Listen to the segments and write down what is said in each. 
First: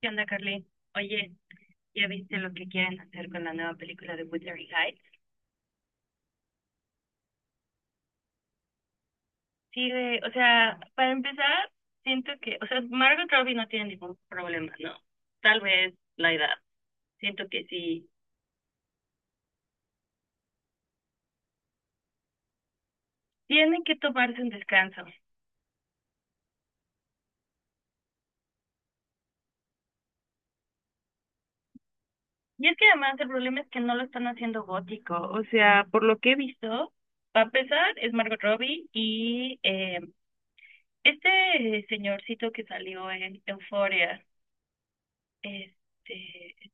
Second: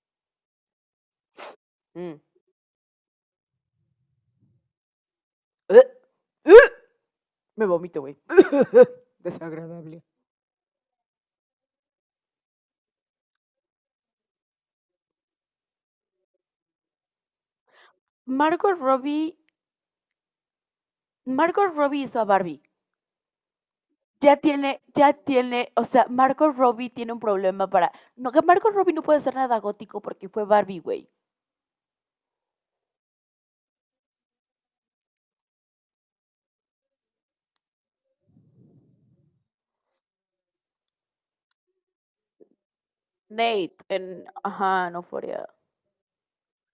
¿Qué onda, Carly? Oye, ¿ya Mm. viste lo que quieren hacer con la nueva película de Wuthering Heights? ¡Ugh! ¡Ugh! Me vomito, güey. Sí, Desagradable. güey, o sea, para empezar, siento que, o sea, Margot Robbie no tiene ningún problema, ¿no? Tal vez la edad. Siento que sí. Margot Robbie, Margot Robbie hizo a Barbie. Tienen que Ya tomarse un tiene, descanso. ya tiene, o sea, Margot Robbie tiene un problema para. No, que Margot Robbie no puede ser nada gótico porque fue Barbie, güey. Y es que además el problema es que no lo están haciendo gótico. O sea, por lo que he visto, para empezar, es Margot Robbie y este señorcito que salió en Nate, Euphoria, en, ajá, no fuera. este,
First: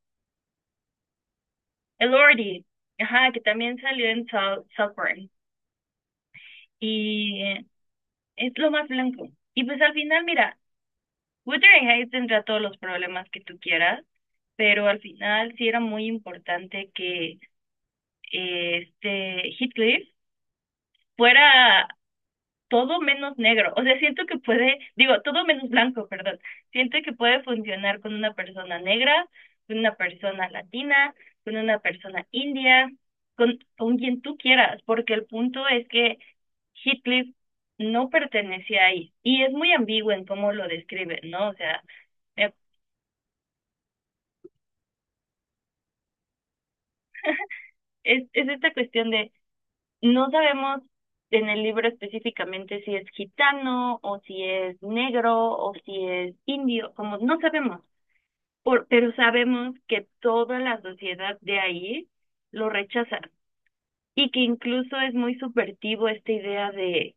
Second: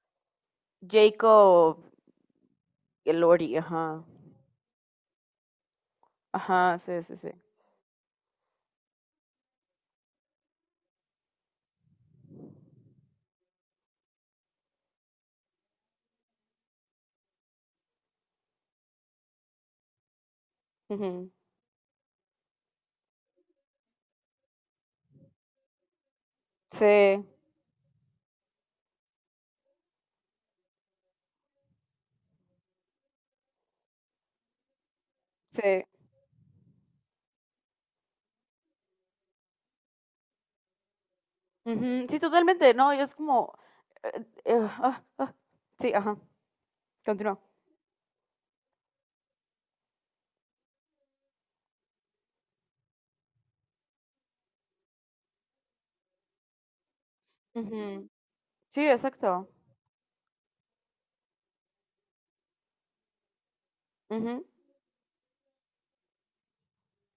Jacob, Elordi, el ajá, que Lori, también ajá. salió en Southburn. Ajá, sí, sí, sí. Y es lo más blanco. Y pues al final, mira, Wuthering Heights tendrá todos los problemas que tú quieras, pero al final sí era muy importante que eh, este Heathcliff Ujú. fuera todo menos negro. O sea, siento que puede, digo, todo menos blanco, perdón. Siento que Sí, puede funcionar con una persona negra, con una persona latina, con una persona india, con quien tú quieras, porque el punto sí. es que Heathcliff no pertenecía ahí. Y es muy ambiguo en cómo lo describe, ¿no? O sea, Ujú, sí, eh, totalmente, no, es como eh, eh, ah, ah, sí, ajá, continúa. es esta cuestión de no sabemos en el libro específicamente si es gitano o si es negro o si es indio, como no sabemos. Ujú. Sí, Pero exacto. sabemos que toda la sociedad de ahí lo rechaza y que Ujú, incluso es muy subvertivo esta idea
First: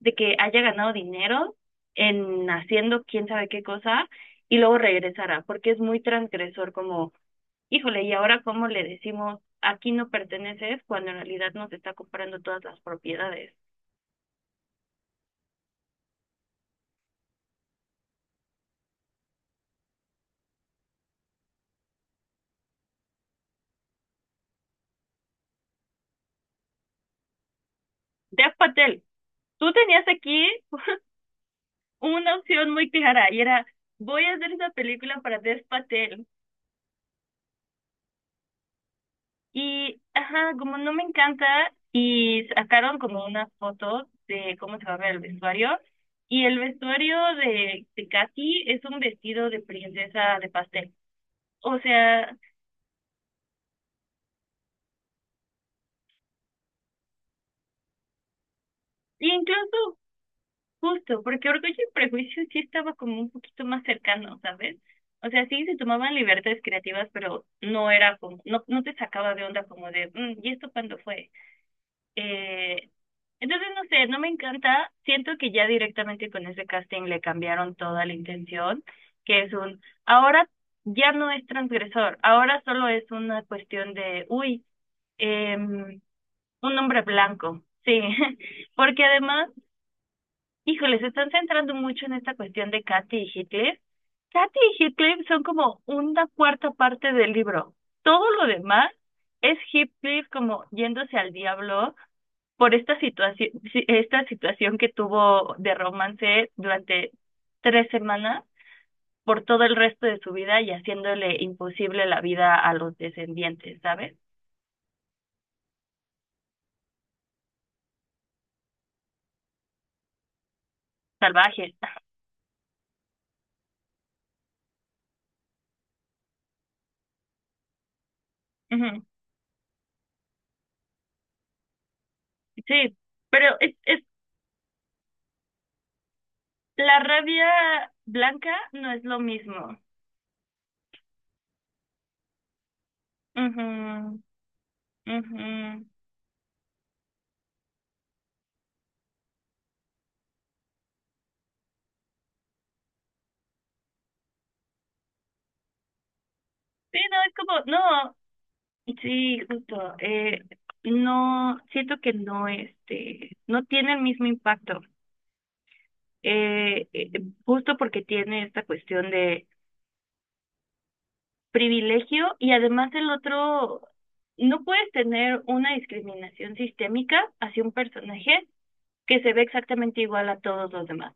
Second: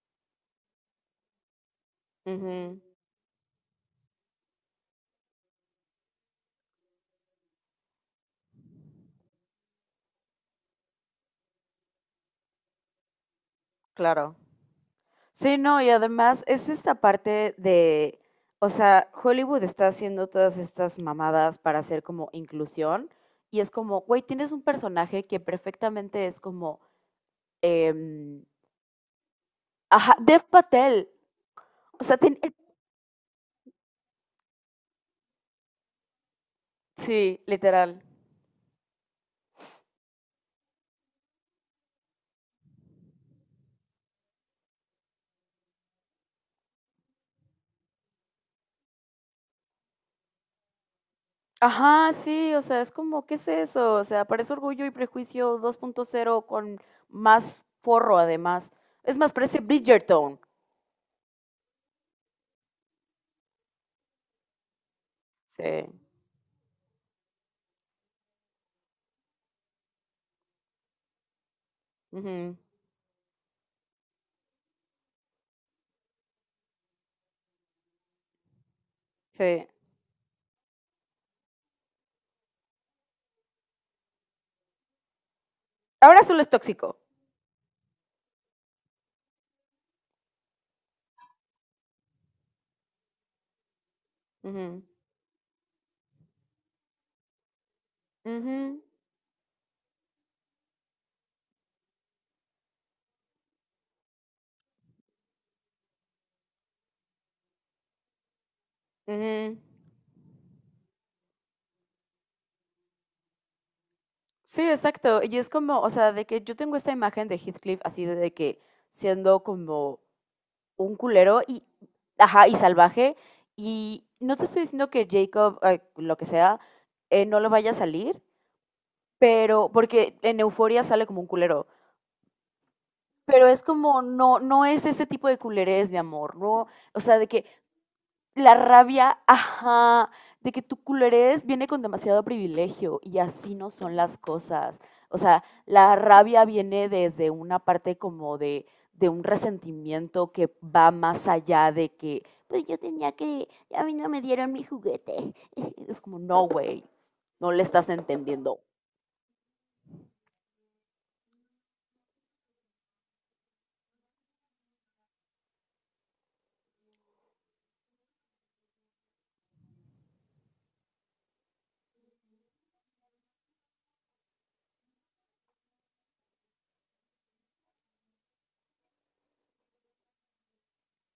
de que haya ganado dinero en ujú, haciendo quién sabe qué cosa y luego regresará, porque es muy transgresor como, híjole, ¿y ahora cómo le decimos aquí no perteneces cuando en realidad nos está comprando todas las propiedades? claro. Sí, no, y además es esta parte o sea, Hollywood está haciendo todas estas mamadas para hacer como inclusión y es como, güey, tienes un personaje que perfectamente es como, em, Dev Patel, tú tenías ajá, Dev aquí Patel. O sea, una opción muy clara y era, voy a hacer esa película para Dev Patel. sí, literal. Y, ajá, como no me encanta, y sacaron como unas fotos de cómo se va a ver el vestuario. Y el vestuario de Katy es un vestido de princesa de pastel. O Ajá, sea, sí, o sea, es como, ¿qué es eso? O sea, parece Orgullo y Prejuicio dos punto cero con más forro además. Es y más, parece incluso Bridgerton. justo, porque Orgullo y Prejuicio sí estaba como un poquito más cercano, ¿sabes? O sea, Sí. sí se tomaban libertades creativas, pero no era como, no, no te sacaba de onda como de, "Mm, ¿y esto cuándo fue?" Ujú, Eh, entonces, no sé, no me encanta. Siento que ya directamente con ese casting le cambiaron toda la intención, que es sí. un, ahora ya no es transgresor, ahora solo es una cuestión de, uy, em, Ahora solo es un tóxico. hombre blanco, sí, porque además, híjole, se están centrando mucho en esta cuestión de Kathy y Heathcliff. Kathy Ujú, y Heathcliff son como una cuarta parte del libro. Todo lo ujú, demás es Heathcliff como yéndose al diablo por esta situación que tuvo de romance durante 3 semanas por ujú. todo el resto de su vida y haciéndole imposible la vida a los descendientes, ¿sabes? Sí, exacto. Y es como, o sea, de que yo tengo esta imagen de Heathcliff así de que siendo como un culero y, Salvajes. ajá, y salvaje. Y no te estoy diciendo que Jacob, lo que sea, no lo vaya a salir, Ujú. pero porque en Euforia sale como un culero. Sí, Pero pero es es, es, como, no, no es ese tipo de culerés, mi amor, ¿no? la O sea, de que rabia blanca la no es rabia, lo mismo. ajá, de que tu culerés viene con demasiado privilegio y así Ujú, no son las cosas. O sea, ujú. la rabia viene desde una parte como de un resentimiento que va más allá de que, pues yo tenía que, a mí no me dieron mi juguete. Es como, no, güey, Sí, no, es no como, le estás no, entendiendo. sí, justo, no, siento que no, este, no tiene el mismo impacto. eh, eh, Justo porque tiene esta cuestión de privilegio y además el otro, no puedes tener una discriminación sistémica hacia un personaje que se ve exactamente igual a todos los demás.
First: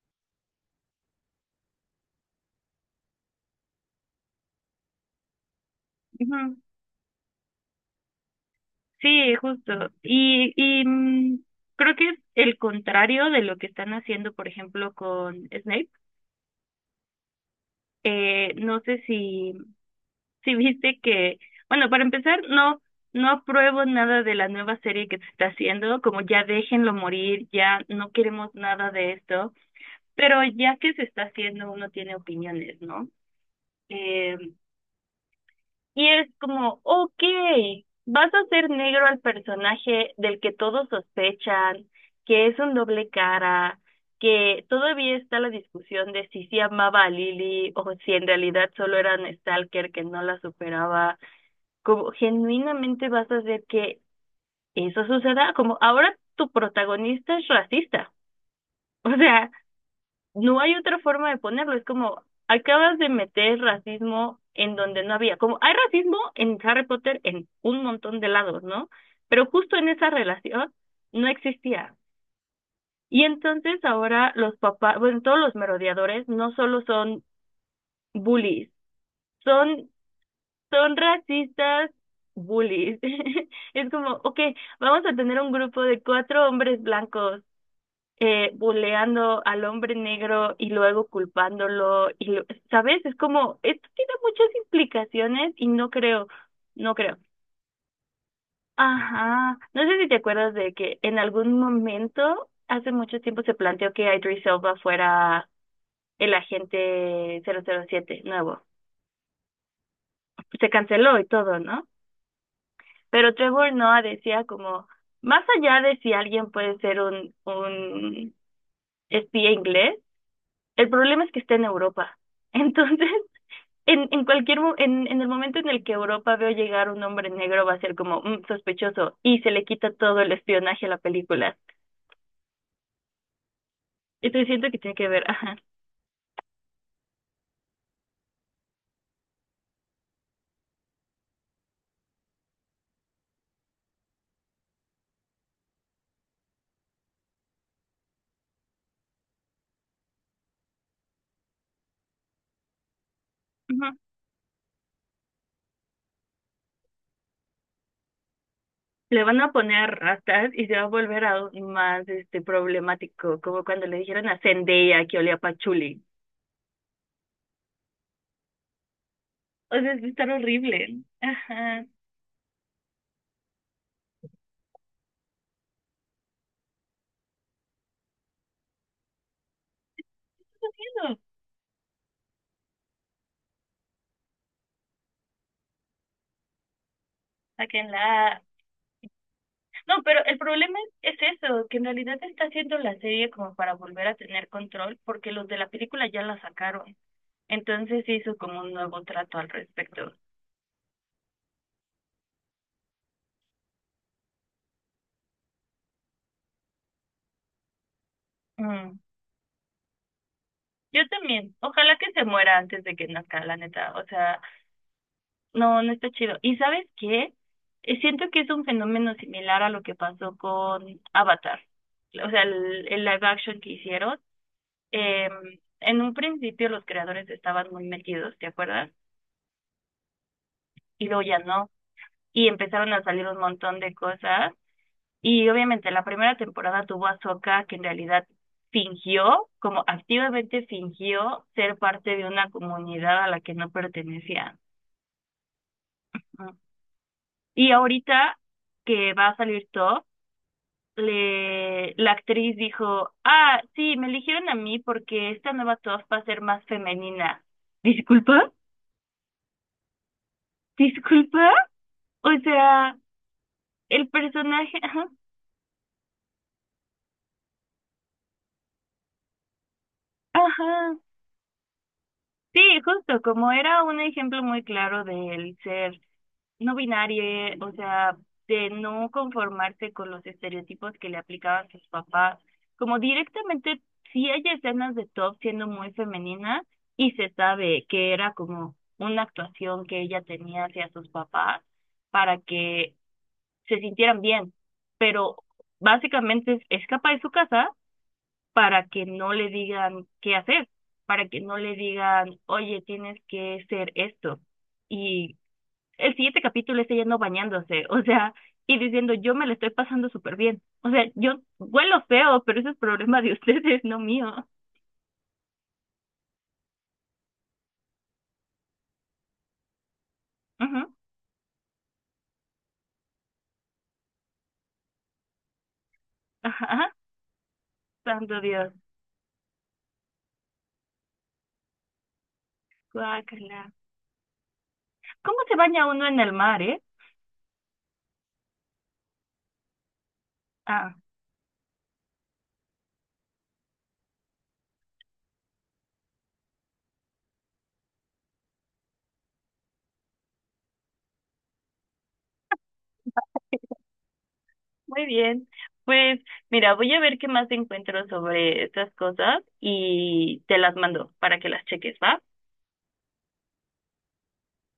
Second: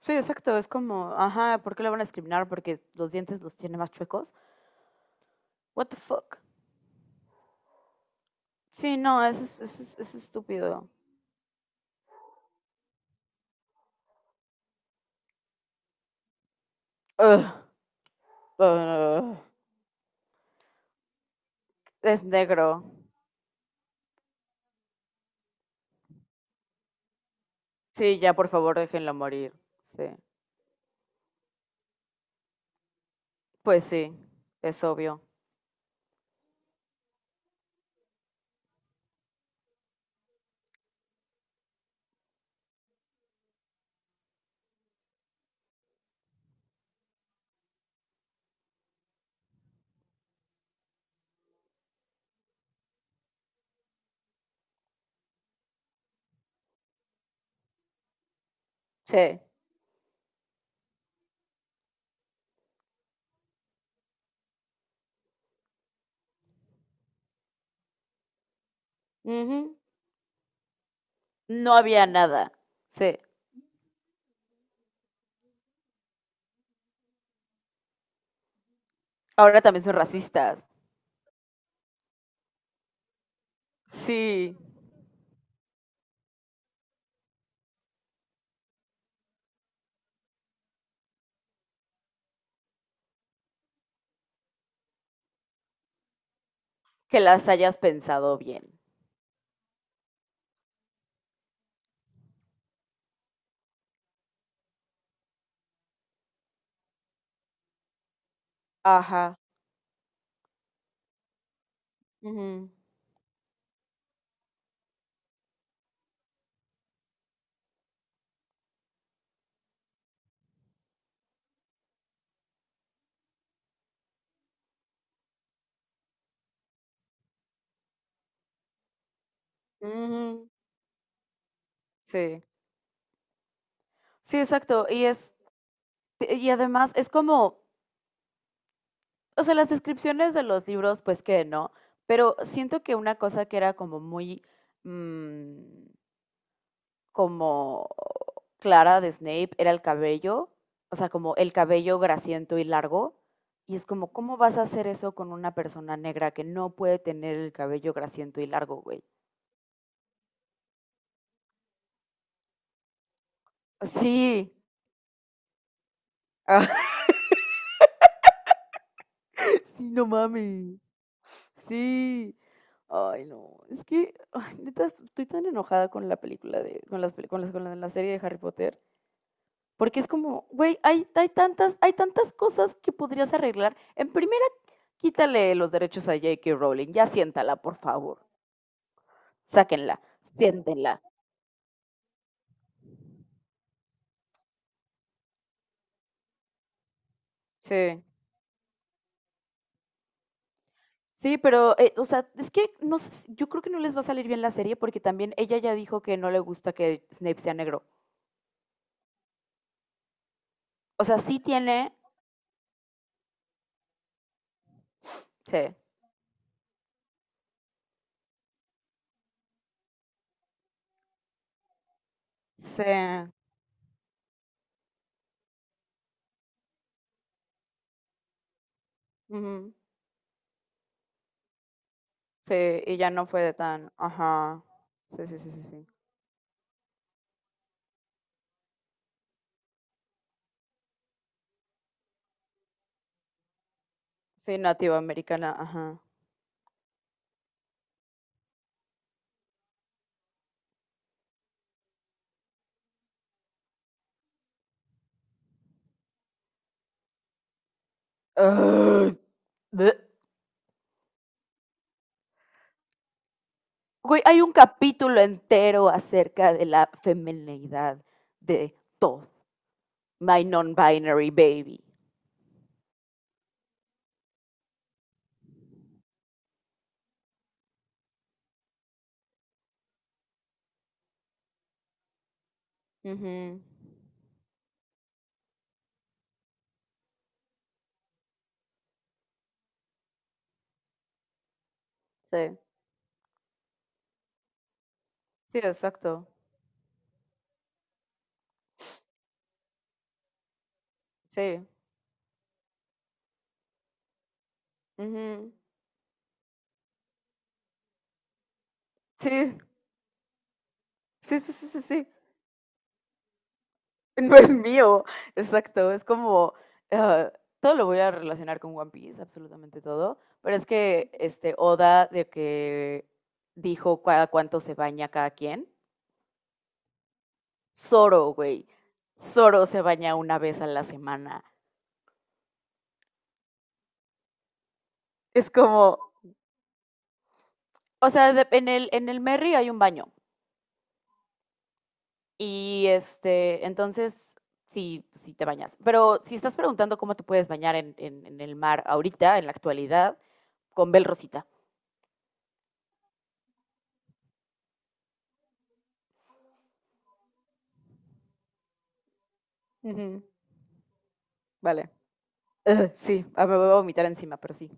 Sí, exacto. Es como, ajá, ¿por qué lo van a discriminar? Porque los dientes los tiene más chuecos. What the fuck? Ujú. Sí, no, Sí, eso es, justo. eso es, eso es Y estúpido. Creo que es el contrario de lo que están haciendo, por ejemplo, con Snape. Ugh. No sé Ah, si si viste que, bueno, para es empezar, no, negro. no apruebo nada de la nueva serie que se está haciendo, como ya déjenlo morir, ya no Sí, ya por queremos favor nada de déjenlo esto, morir. Sí. pero ya que se está haciendo, uno tiene opiniones, ¿no? Pues sí, Eh, es obvio. y es como, ok, vas a hacer negro al personaje del que todos sospechan, que es un doble cara, que todavía está la discusión de si sí amaba a Lily o si en realidad solo era un stalker que no la superaba como genuinamente vas a hacer que eso suceda, como ahora tu protagonista es racista. O Sí. sea, no hay otra forma de ponerlo, es como acabas de meter racismo en donde no había, como hay racismo en Harry Potter en un montón de lados, ¿no? Pero justo Ujú. en esa relación no No existía. había nada. Sí. Y entonces ahora los papás, bueno, todos los merodeadores no solo son bullies, Ahora también son son racistas. son racistas bullies. Es como, ok, Sí. vamos a tener un grupo de 4 hombres blancos buleando al hombre negro y luego culpándolo. ¿Sabes? Es como, esto tiene muchas implicaciones y no creo, no creo. Que las hayas pensado bien. Ajá, no sé si te acuerdas de que en algún momento, hace mucho tiempo, se planteó que Idris Elba fuera el agente 007 nuevo. Ajá. Se canceló y todo, ¿no? Ujú. Pero Trevor Noah decía como, más allá de si alguien puede ser un espía inglés, el problema es que está en Europa. Entonces, en el momento en el que Europa veo llegar un hombre negro va a ser como "Mm, sospechoso" y se le quita todo el Ujú. espionaje a la película. Sí. Sí, Entonces siento que exacto. tiene Y que ver, es, ajá. y además es como, o sea, las descripciones de los libros, pues que no. Pero siento que una cosa que era como muy mm, como Clara de Snape era el cabello, o sea, como el cabello grasiento y largo. Y es Ujú. como, ¿cómo vas a hacer eso con una persona negra que no puede tener el cabello grasiento y largo, güey? Le van a poner rastas y se va a volver aún más este problemático, como cuando le dijeron a Sí, Zendaya que olía a pachuli. ah, O sí, sea, es no estar mames, horrible. Ajá. sí. Ay, no, es que, ay, neta, estoy tan enojada con la película de, con las, peli- con las- con la, la serie de Harry Potter, porque es como, güey, hay tantas cosas que podrías arreglar. En primer. Quítale los derechos a J.K. Rowling, ya siéntala, por favor. Sáquenla. Sáquenla, No, pero el problema siéntenla. Es eso, que en realidad está haciendo la serie como para volver a tener control, porque los de la película ya la sacaron. Sí. Entonces hizo como un nuevo trato al respecto. Sí, pero, o sea, es que no sé, yo creo que no les va a salir bien la serie porque también ella ya dijo que no le gusta que Snape sea negro. Mm. O Yo sea, sí también. tiene, Ojalá que se muera antes de que nazca, la neta. O sea, sí. no, no está chido. ¿Y sabes qué? Siento que es un fenómeno similar a lo que pasó con Avatar. O sea, Sí. El live action que hicieron. En un principio los creadores estaban muy metidos, ¿te acuerdas? Ujú, Y luego ya no. Y sí, empezaron y a ya salir no un fue de montón tan. de cosas. Ajá. Sí, sí, Y sí, sí, sí. obviamente la primera temporada tuvo a Sokka, que en realidad fingió, como activamente fingió ser parte de una comunidad a la que no pertenecía. Sí, nativa americana, ajá. ¿No? Y ahorita que va a salir Top, le, la actriz dijo, ah, sí, me eligieron a mí porque esta nueva Top va a ser más femenina. ¿Disculpa? Ugh, bleh. ¿Disculpa? O sea, el Güey, hay un personaje... Ajá. capítulo entero acerca de la femineidad de Todd. My Ajá. Non-Binary Baby. Sí, justo, como era un ejemplo muy claro del ser no binario, o sea, de no conformarse con los estereotipos que le aplicaban sus papás, como Ujú, directamente sí hay escenas de Top siendo muy femenina y se sabe que era como una actuación que ella tenía hacia sus papás para sí, que se sintieran bien, pero sí, exacto. básicamente es escapa de su casa para que no le digan qué hacer, para que no Sí. le digan, oye, tienes que ser esto. Y Ujú, el siguiente capítulo es ella no bañándose, o sea, y diciendo, sí, yo me la estoy pasando súper bien. O sea, sí, yo sí, sí, sí, huelo sí. feo, pero ese es problema de ustedes, no No mío. es mío. Exacto. Es como. Ah, todo lo voy a relacionar con One Piece, absolutamente todo. Pero es Ujú. que este Oda de que dijo cada cuánto se baña cada quien. Ajá, Zoro, santo güey. Dios. Zoro se baña una vez a la semana. Guácala. ¿Cómo Es se baña como. uno en el mar, eh? O sea, en el Merry hay un baño. Ah, Y este, entonces, sí, sí te bañas. Pero si estás preguntando cómo te puedes bañar en, en el mar ahorita, en la actualidad, con Bel Rosita. muy bien. Pues mira, voy a ver qué más encuentro sobre estas cosas Ujú, y te las mando para que las vale. cheques, ¿va? Ugh, sí, ah, me voy a vomitar encima, pero sí.